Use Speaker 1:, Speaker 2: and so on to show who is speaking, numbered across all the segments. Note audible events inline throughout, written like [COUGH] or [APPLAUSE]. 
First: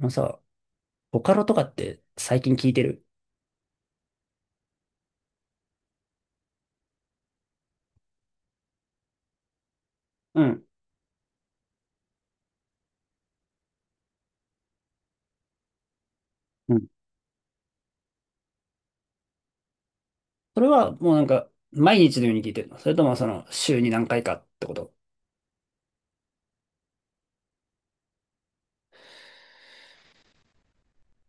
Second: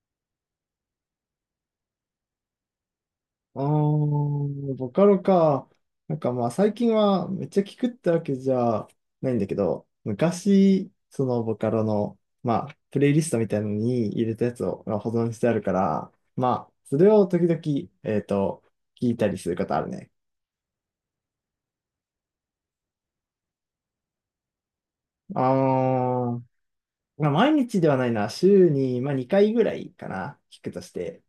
Speaker 1: あのさ、ボカロとかって最近聞いてる？
Speaker 2: ああ、ボカロか。なんかまあ最近はめっちゃ聞くってわけじゃないんだけど、
Speaker 1: うん。
Speaker 2: 昔、そのボカロの、まあ、プレイリストみたいなのに入れたやつをまあ保存してあるから、まあ、
Speaker 1: うん。
Speaker 2: それを時々、えっと、聞いたりすることあるね。
Speaker 1: それはもうなんか毎日のように聞いてるの？それともその週に何回かってこと？
Speaker 2: ああ、まあ毎日ではないな。週に、まあ、2回ぐらいかな。聞くとして。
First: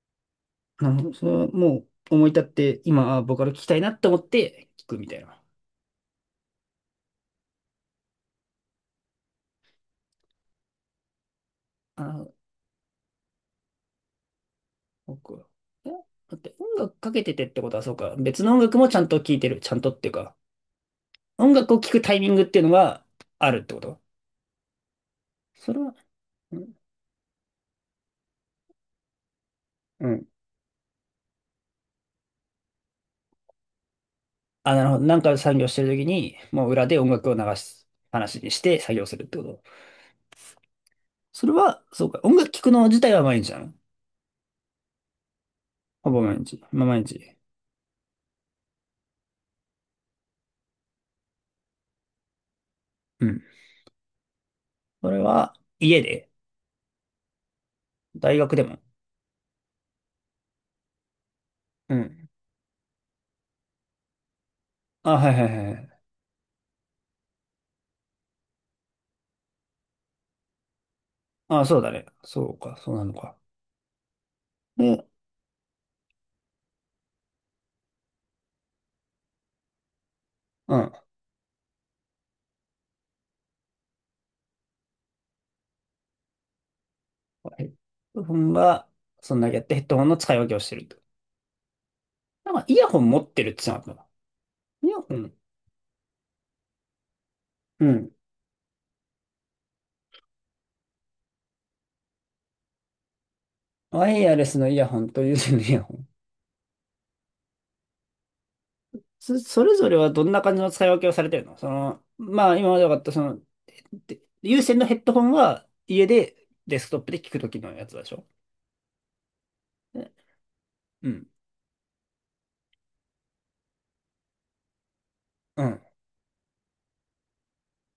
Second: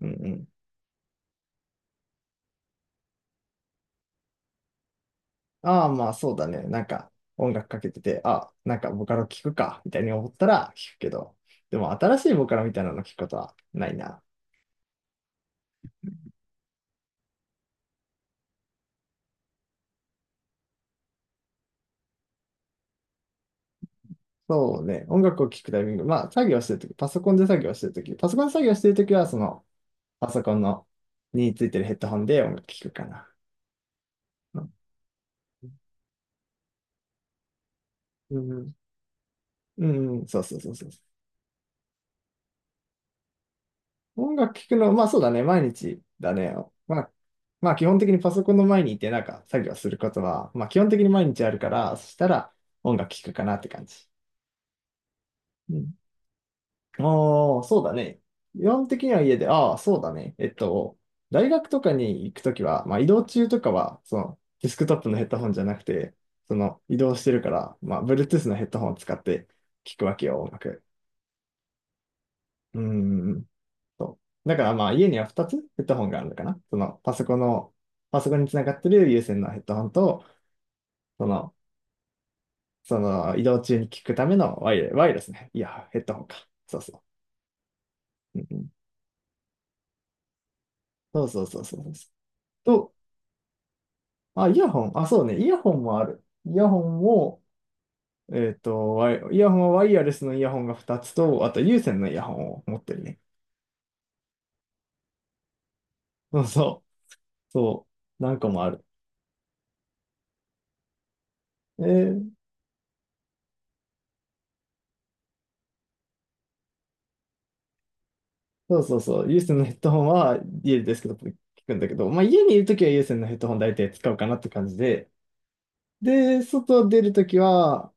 Speaker 2: うん。
Speaker 1: あの、それはもう思い立って今、あ、ボカロ聞きたいなって思って聞くみたいな。
Speaker 2: ああ、まあそうだね。なんか音楽かけてて、あ、なんかボカロ聞くか、みたいに思ったら聞くけど、でも新し
Speaker 1: あ、
Speaker 2: いボカロみたいなの聞くことはないな。
Speaker 1: 僕は。え、だって音楽かけててってことはそうか。別の音楽もちゃんと聞いてる。ちゃんとっていうか、音楽を聞くタイミングっていうのがあるってこと？
Speaker 2: そうね。音楽を聴く
Speaker 1: そ
Speaker 2: タ
Speaker 1: れ
Speaker 2: イミ
Speaker 1: は、
Speaker 2: ング、まあ作
Speaker 1: う
Speaker 2: 業して
Speaker 1: ん、
Speaker 2: るとき、パソコンで作業してるとき、パソコンで作業してるときは、その
Speaker 1: うん。
Speaker 2: パソコンのについてるヘッドホンで音楽聴くかな。うん、
Speaker 1: あ、なるほど。なんか作業してる時に、もう裏で音楽を流す
Speaker 2: う
Speaker 1: 話にし
Speaker 2: ん、
Speaker 1: て作業するってこと？
Speaker 2: うん、そうそうそうそう。
Speaker 1: それは、そうか。音楽聴くの自体は毎日なの？
Speaker 2: 音楽聴くの、まあそうだね、毎日
Speaker 1: ほぼ
Speaker 2: だ
Speaker 1: 毎
Speaker 2: ね。
Speaker 1: 日。まあ、
Speaker 2: ま
Speaker 1: 毎
Speaker 2: あ、
Speaker 1: 日。
Speaker 2: まあ基本的にパソコンの前にいてなんか作業することは、まあ基本的に毎日あるから、そしたら音楽聴
Speaker 1: う
Speaker 2: く
Speaker 1: ん。
Speaker 2: かなって感じ。
Speaker 1: それは、
Speaker 2: うん。
Speaker 1: 家で？
Speaker 2: ああ、そうだね。
Speaker 1: 大学で
Speaker 2: 基
Speaker 1: も？
Speaker 2: 本的には家で、ああ、そうだね。大学とか
Speaker 1: う
Speaker 2: に
Speaker 1: ん。
Speaker 2: 行くときは、まあ移動中とかは、そのデスクトップ
Speaker 1: あ、
Speaker 2: のヘッ
Speaker 1: はい
Speaker 2: ド
Speaker 1: は
Speaker 2: ホンじゃ
Speaker 1: いは
Speaker 2: なく
Speaker 1: い。
Speaker 2: て、その移動してるから、まあ Bluetooth のヘッドホンを使って聴くわけよ、音楽。
Speaker 1: あ、そうだね。そうか、
Speaker 2: う
Speaker 1: そうなのか。
Speaker 2: ん。そう。だからまあ
Speaker 1: で、
Speaker 2: 家には2つヘッドホンがあるのかな。そのパソコンの、パソコンにつながってる有線のヘッドホンと、
Speaker 1: うん。
Speaker 2: その、その移動中に聞くためのワイヤレスね。いや、ヘッドホンか。そうそ
Speaker 1: ヘッドホ
Speaker 2: う。うん
Speaker 1: ン
Speaker 2: うん、
Speaker 1: が、そんだけやってヘッドホンの使い分けをしてると。
Speaker 2: そうそうそうそうそ
Speaker 1: なん
Speaker 2: う。
Speaker 1: か、イヤ
Speaker 2: と、
Speaker 1: ホン持ってるって言ってなかっ
Speaker 2: あ、イヤホ
Speaker 1: た？イ
Speaker 2: ン。
Speaker 1: ヤ
Speaker 2: あ、
Speaker 1: ホ
Speaker 2: そう
Speaker 1: ン。
Speaker 2: ね。イヤホンもある。イヤホンも、
Speaker 1: うん。
Speaker 2: えっと、イヤホンはワイヤレスのイヤホンが2つと、あと有線のイヤホンを持ってるね。
Speaker 1: ワイヤレスのイヤホンと有線のイヤホン。
Speaker 2: そうそう。そう。何個もある。
Speaker 1: それぞれはどんな感じの使い分けをされてるの？そ
Speaker 2: え
Speaker 1: の、
Speaker 2: ー
Speaker 1: まあ、今まで分かった、その、で、有線のヘッドホンは家でデスクトップで聞くときのやつでしょ？
Speaker 2: そうそうそう、有線のヘッドホン
Speaker 1: ね。
Speaker 2: は家ですけ
Speaker 1: う
Speaker 2: ど、
Speaker 1: ん。
Speaker 2: 聞くんだけど、まあ家にいるときは有線のヘッドホン大体使うかなって感じで、
Speaker 1: うん。
Speaker 2: で、外出るときは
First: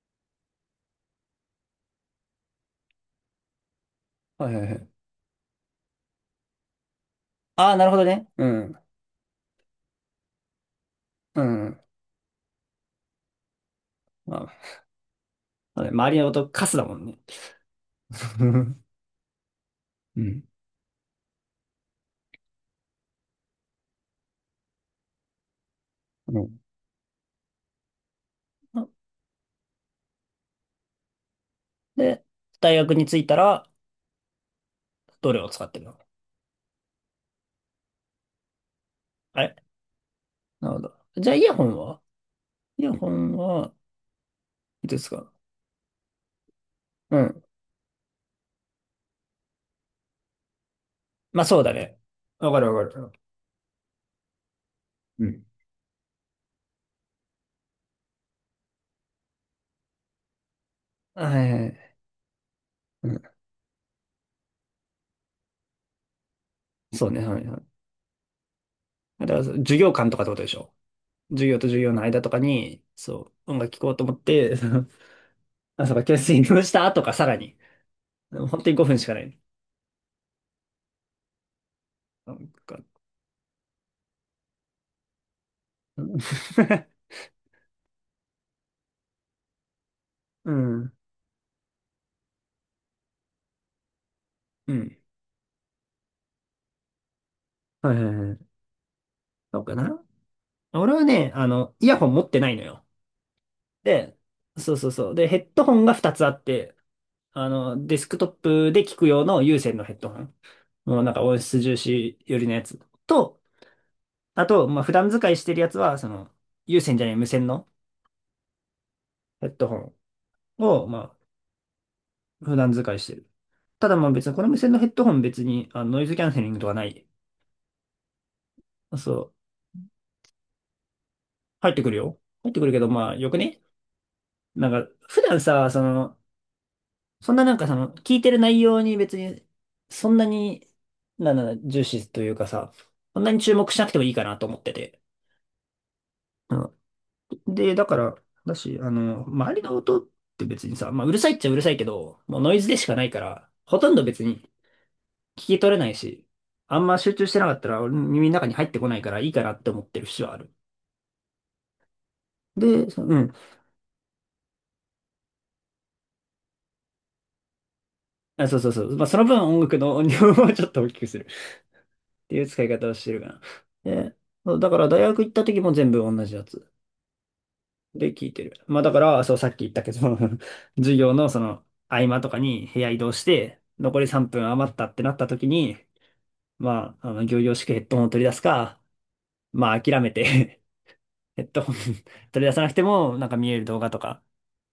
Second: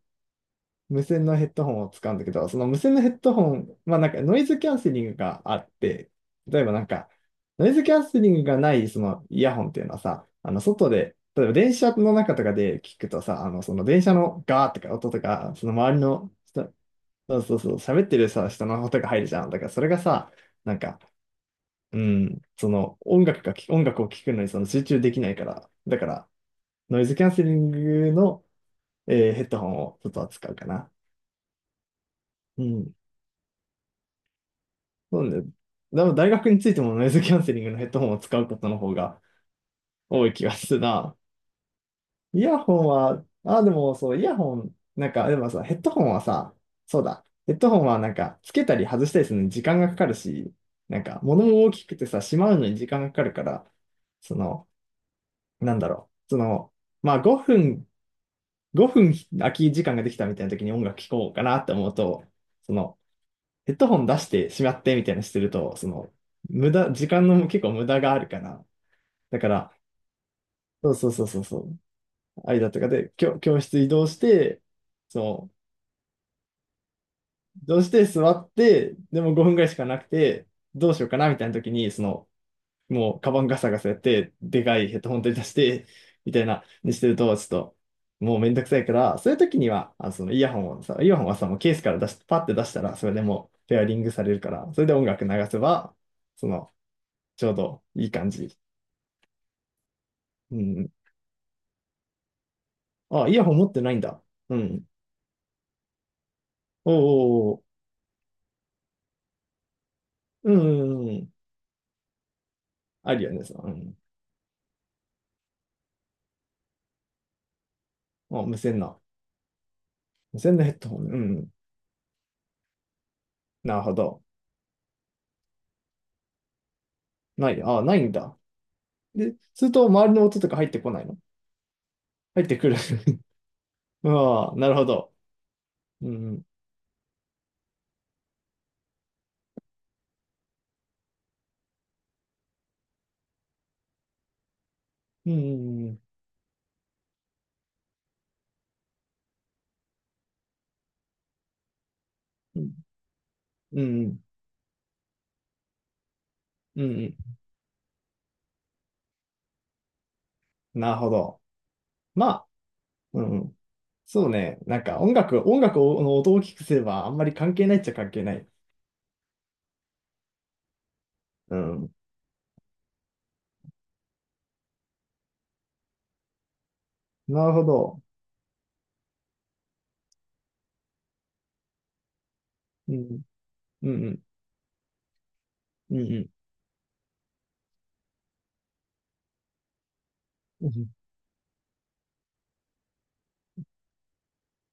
Speaker 2: 無線のヘッドホンを使うんだけど、その無線のヘッドホン、まあなんかノイ
Speaker 1: はい
Speaker 2: ズ
Speaker 1: は
Speaker 2: キ
Speaker 1: い
Speaker 2: ャ
Speaker 1: は
Speaker 2: ン
Speaker 1: い。
Speaker 2: セリングがあって、例えばなんか、ノ
Speaker 1: あ
Speaker 2: イ
Speaker 1: あ、
Speaker 2: ズ
Speaker 1: な
Speaker 2: キ
Speaker 1: るほ
Speaker 2: ャン
Speaker 1: ど
Speaker 2: セ
Speaker 1: ね。
Speaker 2: リング
Speaker 1: う
Speaker 2: がな
Speaker 1: ん。
Speaker 2: いそのイヤホンっていうのはさ、あの外で、
Speaker 1: う
Speaker 2: 例えば電
Speaker 1: ん。
Speaker 2: 車の中とかで聞くとさ、あのその電車
Speaker 1: ま
Speaker 2: のガー
Speaker 1: あ、
Speaker 2: とか音とか、その
Speaker 1: そうね、
Speaker 2: 周り
Speaker 1: 周りの
Speaker 2: の
Speaker 1: 音カ
Speaker 2: 人、
Speaker 1: スだもんね。
Speaker 2: そうそうそう、喋ってる
Speaker 1: [LAUGHS] う
Speaker 2: さ、人の
Speaker 1: ん。
Speaker 2: 音が入るじゃん。だからそれが
Speaker 1: う
Speaker 2: さ、
Speaker 1: ん。
Speaker 2: なんか、うん、その音楽を聴くのにその集中できないから、だからノイズキャンセリングの、えーヘッドホンをちょっと扱うかな。
Speaker 1: で、
Speaker 2: う
Speaker 1: 大
Speaker 2: ん。
Speaker 1: 学に着いたら、
Speaker 2: そう
Speaker 1: どれを
Speaker 2: ね。
Speaker 1: 使ってるの？
Speaker 2: でも大学についてもノイズキャンセリングのヘッドホンを使うことの方が
Speaker 1: あれ？
Speaker 2: 多い気が
Speaker 1: なる
Speaker 2: す
Speaker 1: ほ
Speaker 2: る
Speaker 1: ど。
Speaker 2: な。
Speaker 1: じゃあ、イヤホンは
Speaker 2: イヤ
Speaker 1: イ
Speaker 2: ホン
Speaker 1: ヤホ
Speaker 2: は、
Speaker 1: ン
Speaker 2: あ、で
Speaker 1: は、
Speaker 2: もそう、イヤホン、
Speaker 1: いつで
Speaker 2: な
Speaker 1: す
Speaker 2: んか、
Speaker 1: か？
Speaker 2: でもさ、ヘッドホンはさ、そう
Speaker 1: う
Speaker 2: だ、
Speaker 1: ん。
Speaker 2: ヘッドホンはなんか、つけたり外したりするのに時間がかかるし、なんか、
Speaker 1: ま
Speaker 2: 物
Speaker 1: あ、そ
Speaker 2: も
Speaker 1: う
Speaker 2: 大
Speaker 1: だ
Speaker 2: きく
Speaker 1: ね。
Speaker 2: てさ、しま
Speaker 1: わ
Speaker 2: う
Speaker 1: か
Speaker 2: の
Speaker 1: る
Speaker 2: に時
Speaker 1: わか
Speaker 2: 間が
Speaker 1: る。
Speaker 2: かかるから、その、
Speaker 1: うん。
Speaker 2: なんだろう、その、まあ5分空き時間ができたみたいな時に音楽聴
Speaker 1: は
Speaker 2: こうか
Speaker 1: い
Speaker 2: な
Speaker 1: はい
Speaker 2: っ
Speaker 1: は
Speaker 2: て思う
Speaker 1: い。
Speaker 2: と、その、
Speaker 1: うん。
Speaker 2: ヘッドホン出してしまってみたいなのしてると、その、無駄、
Speaker 1: そ
Speaker 2: 時
Speaker 1: うね、
Speaker 2: 間
Speaker 1: はい
Speaker 2: の
Speaker 1: は
Speaker 2: 結構
Speaker 1: い。
Speaker 2: 無駄があるから、
Speaker 1: だか
Speaker 2: だ
Speaker 1: ら、
Speaker 2: から、
Speaker 1: 授業観とかってことでしょ？
Speaker 2: そうそうそうそう
Speaker 1: 授業
Speaker 2: そ
Speaker 1: と
Speaker 2: う、
Speaker 1: 授業の間とか
Speaker 2: 間と
Speaker 1: に、
Speaker 2: かで、
Speaker 1: そう、音
Speaker 2: 教
Speaker 1: 楽
Speaker 2: 室
Speaker 1: 聴
Speaker 2: 移
Speaker 1: こうと
Speaker 2: 動
Speaker 1: 思
Speaker 2: し
Speaker 1: って、[LAUGHS]
Speaker 2: て、
Speaker 1: その、
Speaker 2: そ
Speaker 1: あ、そうか、教室に移動したとかさらに、
Speaker 2: う、移動して座っ
Speaker 1: 本当に5
Speaker 2: て、
Speaker 1: 分しか
Speaker 2: で
Speaker 1: な
Speaker 2: も
Speaker 1: い。
Speaker 2: 5分ぐらいしかなくて、どうしようかなみたいな時に、その、
Speaker 1: なんか、
Speaker 2: もう、カバンガサガサやって、でかいヘッドホン取り出して、み
Speaker 1: [LAUGHS]
Speaker 2: たいな、にしてると、ちょっと、もうめんどくさいから、そういう時には、あ、そのイ
Speaker 1: う
Speaker 2: ヤホンを
Speaker 1: ん、
Speaker 2: さ、イヤホンはさ、もうケースから出し、パッて出したら、それでもう、ペアリングされるから、
Speaker 1: う
Speaker 2: それで
Speaker 1: ん。
Speaker 2: 音楽流せば、その、ちょうど
Speaker 1: はい
Speaker 2: いい
Speaker 1: はい
Speaker 2: 感
Speaker 1: はい。
Speaker 2: じ。
Speaker 1: そうかな。
Speaker 2: うん。
Speaker 1: 俺はね、あの、イヤホン持ってないのよ。
Speaker 2: あ、イヤホン持ってないん
Speaker 1: で、
Speaker 2: だ。う
Speaker 1: そう
Speaker 2: ん。
Speaker 1: そうそう。で、ヘッドホンが2つあって、あ
Speaker 2: おー、
Speaker 1: の、デスクトップで聞く用の有線のヘッドホン。
Speaker 2: う
Speaker 1: もう
Speaker 2: ん、う
Speaker 1: なんか
Speaker 2: ん。
Speaker 1: 音質重視寄りのやつ。
Speaker 2: あるよ
Speaker 1: と、
Speaker 2: ね、そのうん。
Speaker 1: あと、まあ、普段使いしてるやつは、その、有線じゃない無線の
Speaker 2: あ、無線な。
Speaker 1: ヘッドホン
Speaker 2: 無線のヘッ
Speaker 1: を、
Speaker 2: ドホン。う
Speaker 1: ま
Speaker 2: ん。
Speaker 1: あ、普段使いしてる。
Speaker 2: なる
Speaker 1: た
Speaker 2: ほ
Speaker 1: だまあ
Speaker 2: ど。
Speaker 1: 別に、この無線のヘッドホン別にあのノイズキャンセリングとかない。
Speaker 2: ない。あ、ないんだ。
Speaker 1: そ
Speaker 2: で、
Speaker 1: う。
Speaker 2: すると、周りの音とか入ってこないの
Speaker 1: 入ってくるよ。
Speaker 2: 入っ
Speaker 1: 入っ
Speaker 2: て
Speaker 1: てく
Speaker 2: く
Speaker 1: る
Speaker 2: る。
Speaker 1: けど、まあ
Speaker 2: [LAUGHS]
Speaker 1: よくね。
Speaker 2: ああ、な
Speaker 1: なん
Speaker 2: るほ
Speaker 1: か、
Speaker 2: ど。
Speaker 1: 普段さ、そ
Speaker 2: う
Speaker 1: の、
Speaker 2: ん、
Speaker 1: そんななんかその、聞いてる内容に別に、そんなに、なんだろうな、重視というかさ、そんなに注目しなくてもいいかなと思ってて。
Speaker 2: うん、うん、
Speaker 1: うん、で、だから、だし、あの、周りの音って別にさ、まあうるさいっちゃうるさいけど、もうノ
Speaker 2: う
Speaker 1: イズ
Speaker 2: ん、
Speaker 1: でしかないから、ほ
Speaker 2: う
Speaker 1: とんど別
Speaker 2: ん、
Speaker 1: に聞き取れないし、あ
Speaker 2: うん、う
Speaker 1: んま集
Speaker 2: ん。
Speaker 1: 中してなかったら俺の耳の中に入ってこないからいいかなって思ってる節はある。
Speaker 2: なるほど。まあ、
Speaker 1: で、そう
Speaker 2: うん、
Speaker 1: ん。
Speaker 2: うん。そうね。なんか音楽の音を大きくすればあんまり関係ないっちゃ関係ない。
Speaker 1: あ、そうそうそう。まあ、その分音楽の音量を [LAUGHS] ちょっと大きくするっ
Speaker 2: うん、
Speaker 1: ていう使い方をしてるかな。で、そうだから大学行った時も全部同じやつ
Speaker 2: なるほど。
Speaker 1: で聞いてる。まあ、だから、そう、さっき言ったけど [LAUGHS] 授業のその合間とかに部屋
Speaker 2: う
Speaker 1: 移動
Speaker 2: ん、
Speaker 1: して、
Speaker 2: う
Speaker 1: 残
Speaker 2: ん、
Speaker 1: り
Speaker 2: うん、
Speaker 1: 3分余ったってなった時に、
Speaker 2: うん、
Speaker 1: まあ、あの、仰々しくヘッドホンを取り出すか、まあ、諦めて [LAUGHS]
Speaker 2: うんうん。
Speaker 1: ヘッドホン [LAUGHS] 取り出さなくても、なんか見える動画とか、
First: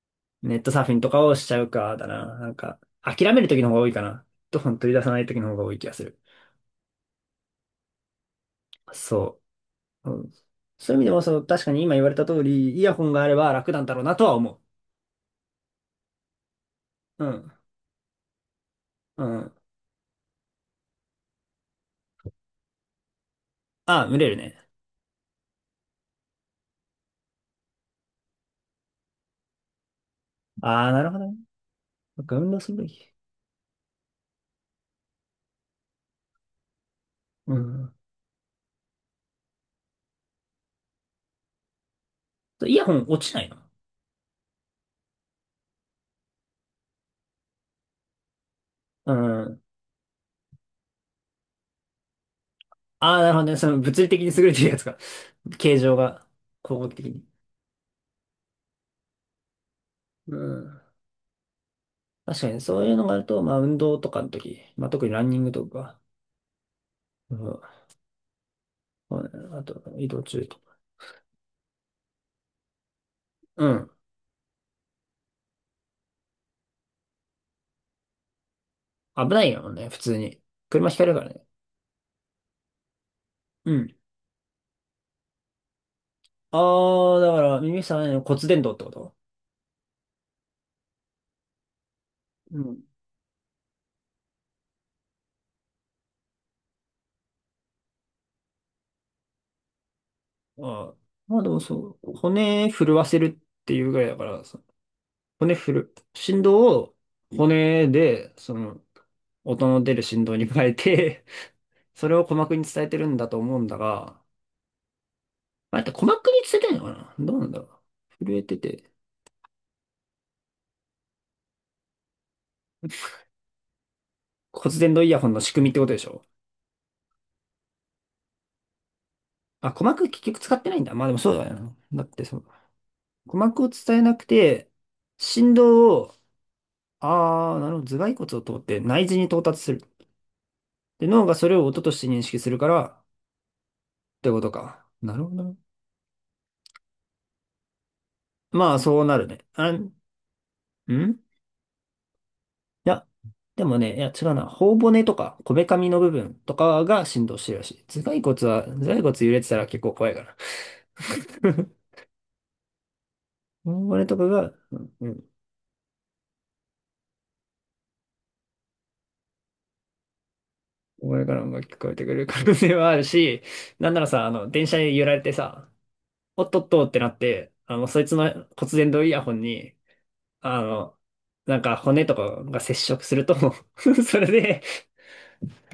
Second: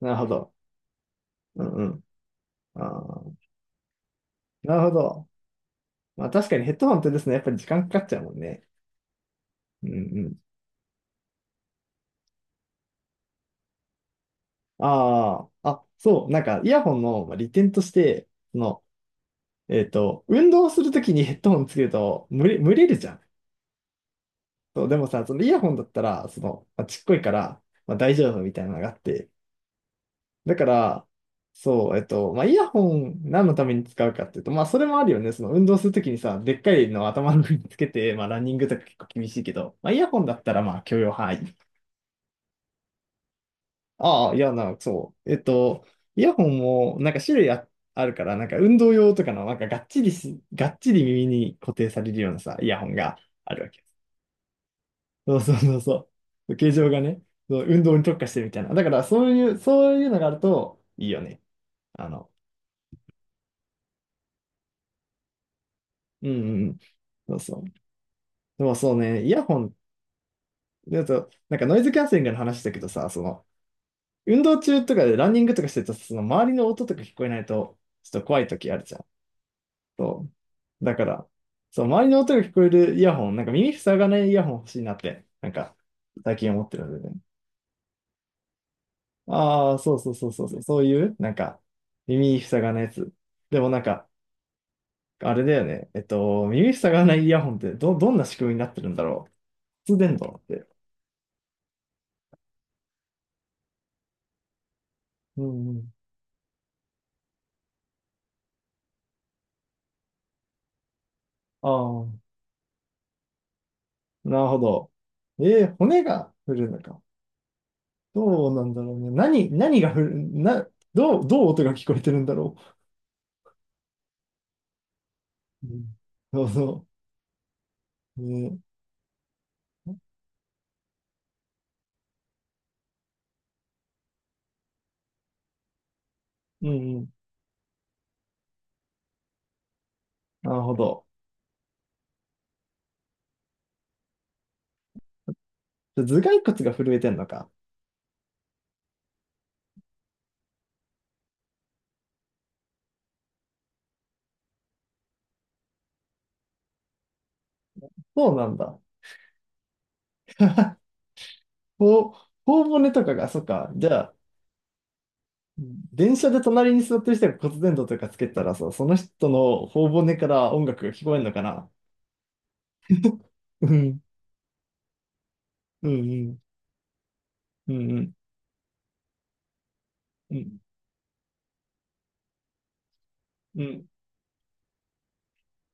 Speaker 2: なるほど。
Speaker 1: ネットサーフィンとかをしちゃ
Speaker 2: う
Speaker 1: う
Speaker 2: ん、う
Speaker 1: か、
Speaker 2: ん、
Speaker 1: だな。なんか、
Speaker 2: あ
Speaker 1: 諦め
Speaker 2: あ、
Speaker 1: る時の方が多いかな。ヘッドホ
Speaker 2: な
Speaker 1: ン
Speaker 2: るほ
Speaker 1: 取り出さない
Speaker 2: ど。
Speaker 1: 時の方が多い気がする。
Speaker 2: まあ確かにヘッドホンってですね、やっぱり時間かかっちゃうもんね。
Speaker 1: そ
Speaker 2: うん、
Speaker 1: う。う
Speaker 2: う
Speaker 1: ん、
Speaker 2: ん。
Speaker 1: そういう意味でも、その、確かに今言われた通り、イヤホンがあれば楽なんだろうなとは思
Speaker 2: ああ、あ、そう、なんかイヤホン
Speaker 1: う。
Speaker 2: の
Speaker 1: う
Speaker 2: まあ利
Speaker 1: ん。
Speaker 2: 点として、その
Speaker 1: うん。
Speaker 2: えっと、運動するときにヘッドホンつけると、蒸れるじゃん。
Speaker 1: ああ、群れるね。
Speaker 2: そう、でもさ、そのイヤホンだったら、その、まあ、ちっこいから、まあ、大丈夫みたいなのがあって。だか
Speaker 1: ああ、な
Speaker 2: ら、
Speaker 1: るほどね。
Speaker 2: そう、えっと、まあ、
Speaker 1: 運
Speaker 2: イ
Speaker 1: 動
Speaker 2: ヤ
Speaker 1: するべ
Speaker 2: ホ
Speaker 1: き。
Speaker 2: ン何のために使うかっていうと、まあ、それもあるよね。その運動するときにさ、でっかいのを頭の
Speaker 1: う
Speaker 2: 上につけ
Speaker 1: ん。
Speaker 2: て、まあ、ランニングとか結構厳しいけど、まあ、イヤホンだったら、まあ、許容範囲。
Speaker 1: イヤホン落ちないの？
Speaker 2: ああ、いや、な、そう。えっと、イヤホンも、なんか種類あ、あるから、なんか運動
Speaker 1: う
Speaker 2: 用とかの、なん
Speaker 1: ん。
Speaker 2: かがっちり耳に固定されるようなさ、イヤホン
Speaker 1: あ
Speaker 2: が、
Speaker 1: あ、なるほど
Speaker 2: あ
Speaker 1: ね。
Speaker 2: る
Speaker 1: そ
Speaker 2: わけ
Speaker 1: の
Speaker 2: よ。
Speaker 1: 物理的に優れてるやつが、
Speaker 2: そうそうそう
Speaker 1: 形状
Speaker 2: そ
Speaker 1: が、
Speaker 2: う。形
Speaker 1: 工
Speaker 2: 状
Speaker 1: 学
Speaker 2: が
Speaker 1: 的
Speaker 2: ね、
Speaker 1: に。
Speaker 2: そう運動に特化してるみたいな。だからそういう、そういうのがあ
Speaker 1: う
Speaker 2: る
Speaker 1: ん。
Speaker 2: といいよね。あの、
Speaker 1: 確かに、そういうのがあると、まあ、運動とかの時、まあ、特にランニングとか、
Speaker 2: うんうんうん。そ
Speaker 1: う
Speaker 2: うそ
Speaker 1: ん。
Speaker 2: う。でもそう
Speaker 1: そう
Speaker 2: ね、イ
Speaker 1: ね。
Speaker 2: ヤホ
Speaker 1: あ
Speaker 2: ン、
Speaker 1: と、移動中とか。
Speaker 2: だと、なんかノイズキャンセリングの話だけどさ、その、
Speaker 1: うん。
Speaker 2: 運動中とかでランニングとかしてると、その周りの音とか聞こえないと、ちょっと怖い時あるじゃん。
Speaker 1: 危ないよね、普通
Speaker 2: そ
Speaker 1: に。
Speaker 2: う。
Speaker 1: 車
Speaker 2: だ
Speaker 1: ひか
Speaker 2: か
Speaker 1: れるか
Speaker 2: ら、
Speaker 1: らね。
Speaker 2: そう、周りの音が聞こえるイヤホン、なんか
Speaker 1: う
Speaker 2: 耳
Speaker 1: ん。
Speaker 2: 塞がないイヤホン欲しいなって、なんか、最近思ってるので
Speaker 1: あ
Speaker 2: ね。
Speaker 1: あ、だから、耳さんの骨伝導ってこと？
Speaker 2: ああ、そうそうそうそうそう、そういう、なんか、耳
Speaker 1: う
Speaker 2: 塞がない
Speaker 1: ん。
Speaker 2: やつ。でもなんか、あれだよね。えっと、耳塞がないイヤホンってどんな仕組みになってるんだろう。骨伝導って。
Speaker 1: ああ。まあでもそう、骨震わせるっていうぐらいだから、そ
Speaker 2: う
Speaker 1: 骨
Speaker 2: ん
Speaker 1: 振
Speaker 2: うん。
Speaker 1: る、振動を骨で、その、音の出る振動に変えて、[LAUGHS]
Speaker 2: ああ、
Speaker 1: それを鼓膜に伝えてるんだと思うんだが、
Speaker 2: なるほど。えー、
Speaker 1: まあれって
Speaker 2: 骨
Speaker 1: 鼓膜
Speaker 2: が
Speaker 1: に
Speaker 2: 振
Speaker 1: 伝えて
Speaker 2: るの
Speaker 1: るのか
Speaker 2: か。
Speaker 1: な、どうなんだろう。震え
Speaker 2: どう
Speaker 1: て
Speaker 2: なんだ
Speaker 1: て、
Speaker 2: ろうね。何が振る、な、どう音が聞こえてるんだろ
Speaker 1: 骨伝導イヤホンの仕組
Speaker 2: う。
Speaker 1: みっ
Speaker 2: う
Speaker 1: てこと
Speaker 2: ん
Speaker 1: でしょ？
Speaker 2: そうそう。ね、
Speaker 1: あ、鼓膜結局使ってないんだ。まあでもそうだよな。だってそう、鼓膜を伝えなくて、振動を
Speaker 2: うんうん。
Speaker 1: ああ、なるほど。頭蓋骨を通って内耳に到達する。
Speaker 2: なるほど。
Speaker 1: で、脳がそれを音として認識するからってことか。なるほど。
Speaker 2: 頭蓋骨が震えてんのか。
Speaker 1: まあ、そうなるね。いや、でもね、いや、違うな。頬骨とか、こめかみの部分とかが振動してるらしい。頭蓋
Speaker 2: そう
Speaker 1: 骨
Speaker 2: なん
Speaker 1: は、頭
Speaker 2: だ。
Speaker 1: 蓋骨揺れてたら結構怖いから。[LAUGHS]
Speaker 2: ほ頬骨とかが、そっか。じ
Speaker 1: 頬
Speaker 2: ゃ
Speaker 1: 骨
Speaker 2: あ、
Speaker 1: とかが、うんうん。
Speaker 2: 電車で隣に座ってる人が骨伝導とかつけたらさ、その人の頬骨から音楽が聞こ
Speaker 1: こ
Speaker 2: える
Speaker 1: れ
Speaker 2: の
Speaker 1: か
Speaker 2: か
Speaker 1: ら音が
Speaker 2: な。
Speaker 1: 聞こえてくる可能性はあるし、
Speaker 2: う
Speaker 1: なん
Speaker 2: ん、
Speaker 1: ならさ、あの、電車に揺られてさ、
Speaker 2: うん、
Speaker 1: おっとっとってなって、
Speaker 2: う
Speaker 1: あの、
Speaker 2: ん、
Speaker 1: そ
Speaker 2: う
Speaker 1: い
Speaker 2: ん、
Speaker 1: つの骨伝導イヤホンに、
Speaker 2: うん、
Speaker 1: あの、なんか骨とかが接触すると
Speaker 2: う
Speaker 1: [LAUGHS]
Speaker 2: ん、
Speaker 1: それで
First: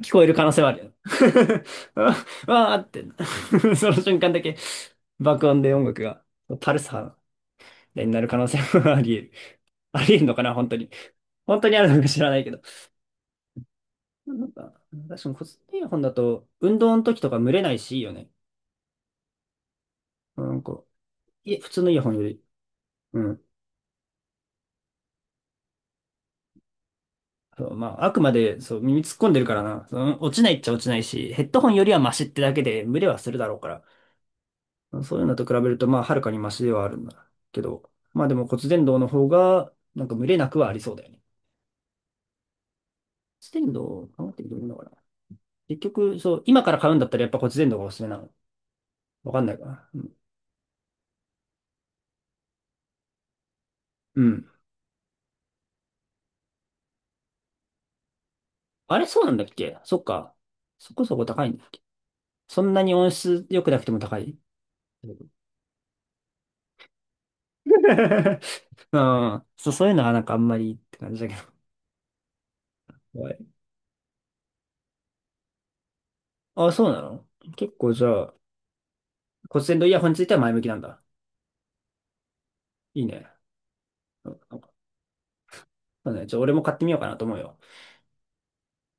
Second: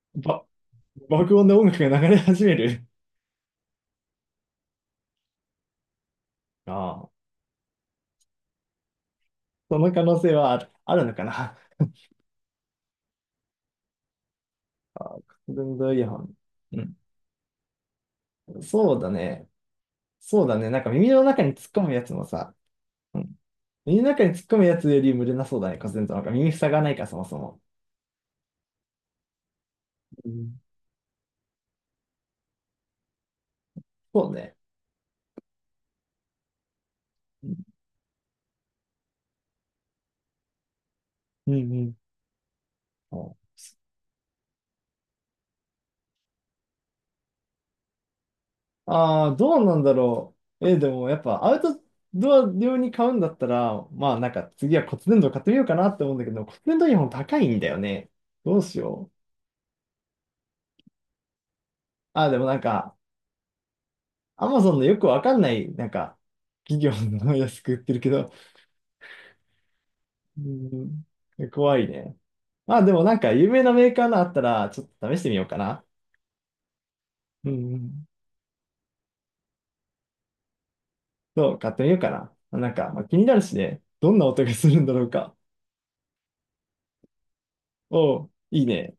Speaker 1: 聞こえる可
Speaker 2: ば、
Speaker 1: 能性はあるよ。
Speaker 2: 爆音で
Speaker 1: [LAUGHS]
Speaker 2: 音楽が流れ
Speaker 1: あ
Speaker 2: 始め
Speaker 1: あー
Speaker 2: る。
Speaker 1: って [LAUGHS] その瞬間だけ爆音で音楽がパルス
Speaker 2: あ
Speaker 1: 波
Speaker 2: あ、
Speaker 1: になる可能性もあり得る。
Speaker 2: その
Speaker 1: あ
Speaker 2: 可
Speaker 1: り得
Speaker 2: 能
Speaker 1: る
Speaker 2: 性
Speaker 1: のか
Speaker 2: は
Speaker 1: な、本当に。
Speaker 2: あるのかな。
Speaker 1: 本当にあるのか知らないけど。なんか、確かに骨
Speaker 2: 骨伝
Speaker 1: 伝イヤ
Speaker 2: 導
Speaker 1: ホ
Speaker 2: イ
Speaker 1: ン
Speaker 2: ヤ
Speaker 1: だ
Speaker 2: ホン。
Speaker 1: と運
Speaker 2: う
Speaker 1: 動の時とか蒸れないし、いいよね。
Speaker 2: ん、そうだね。そう
Speaker 1: な
Speaker 2: だ
Speaker 1: ん
Speaker 2: ね。な
Speaker 1: か、
Speaker 2: んか耳の中に
Speaker 1: いえ、
Speaker 2: 突
Speaker 1: 普
Speaker 2: っ込
Speaker 1: 通の
Speaker 2: む
Speaker 1: イヤ
Speaker 2: や
Speaker 1: ホ
Speaker 2: つ
Speaker 1: ンよ
Speaker 2: も
Speaker 1: り。
Speaker 2: さ、う
Speaker 1: う
Speaker 2: ん、
Speaker 1: ん。
Speaker 2: 耳の中に突っ込むやつより無理なそうだね。骨伝導なんか耳塞がないからそもそも。
Speaker 1: そう、まあ、あくまで、そう、耳突っ込んでるからな。その
Speaker 2: う
Speaker 1: 落ちない
Speaker 2: ん、
Speaker 1: っちゃ落ちないし、ヘッドホンよりはマシってだけで、蒸れはするだろうから。
Speaker 2: そうね。
Speaker 1: そういうのと比べると、まあ、はるかにマシではあるんだ
Speaker 2: うん、
Speaker 1: けど、まあでも骨伝導の方が、なんか群れなくはありそうだよね。
Speaker 2: うん、うん。
Speaker 1: 骨伝導を考えてどういのかな。結局、そう、今から買うんだったらやっぱ骨伝導がおすすめなの？
Speaker 2: あ
Speaker 1: わ
Speaker 2: あ、
Speaker 1: かんな
Speaker 2: ど
Speaker 1: い
Speaker 2: う
Speaker 1: か
Speaker 2: なん
Speaker 1: な。
Speaker 2: だ
Speaker 1: うん。
Speaker 2: ろう。えーでもやっぱアウトドア用に買うんだったら、まあ
Speaker 1: う
Speaker 2: なんか
Speaker 1: ん。
Speaker 2: 次は骨伝導買ってみようかなって思うんだけど、骨伝導イヤホン高いんだよね。どうし
Speaker 1: あれ、
Speaker 2: よう。
Speaker 1: そうなんだっけ？そっか。そこそこ高いんだっけ？
Speaker 2: ああ、でもなん
Speaker 1: そんなに
Speaker 2: か、
Speaker 1: 音質良くなくても高い？
Speaker 2: アマゾンのよ
Speaker 1: [LAUGHS]
Speaker 2: くわ
Speaker 1: う
Speaker 2: かんない、なんか、企業の安く売ってるけど、
Speaker 1: ん。そう、そういうのはなんかあんまりって
Speaker 2: う
Speaker 1: 感じだ
Speaker 2: ん、
Speaker 1: け
Speaker 2: 怖いね。まあでもなん
Speaker 1: ど。は
Speaker 2: か有
Speaker 1: い。
Speaker 2: 名なメーカーのあったら、ちょっと試してみようかな。
Speaker 1: あ、そうなの？
Speaker 2: うん、
Speaker 1: 結
Speaker 2: う
Speaker 1: 構じ
Speaker 2: ん。
Speaker 1: ゃあ、骨伝導イヤホンについては前向きなんだ？
Speaker 2: そう、買ってみようかな。なんか、ま
Speaker 1: い
Speaker 2: あ、
Speaker 1: い
Speaker 2: 気に
Speaker 1: ね。
Speaker 2: なるしね、どんな
Speaker 1: うん、
Speaker 2: 音が
Speaker 1: なん
Speaker 2: す
Speaker 1: か
Speaker 2: るんだろうか。
Speaker 1: そうね、じゃあ俺も買ってみようかなと思うよ。
Speaker 2: おう、いいね。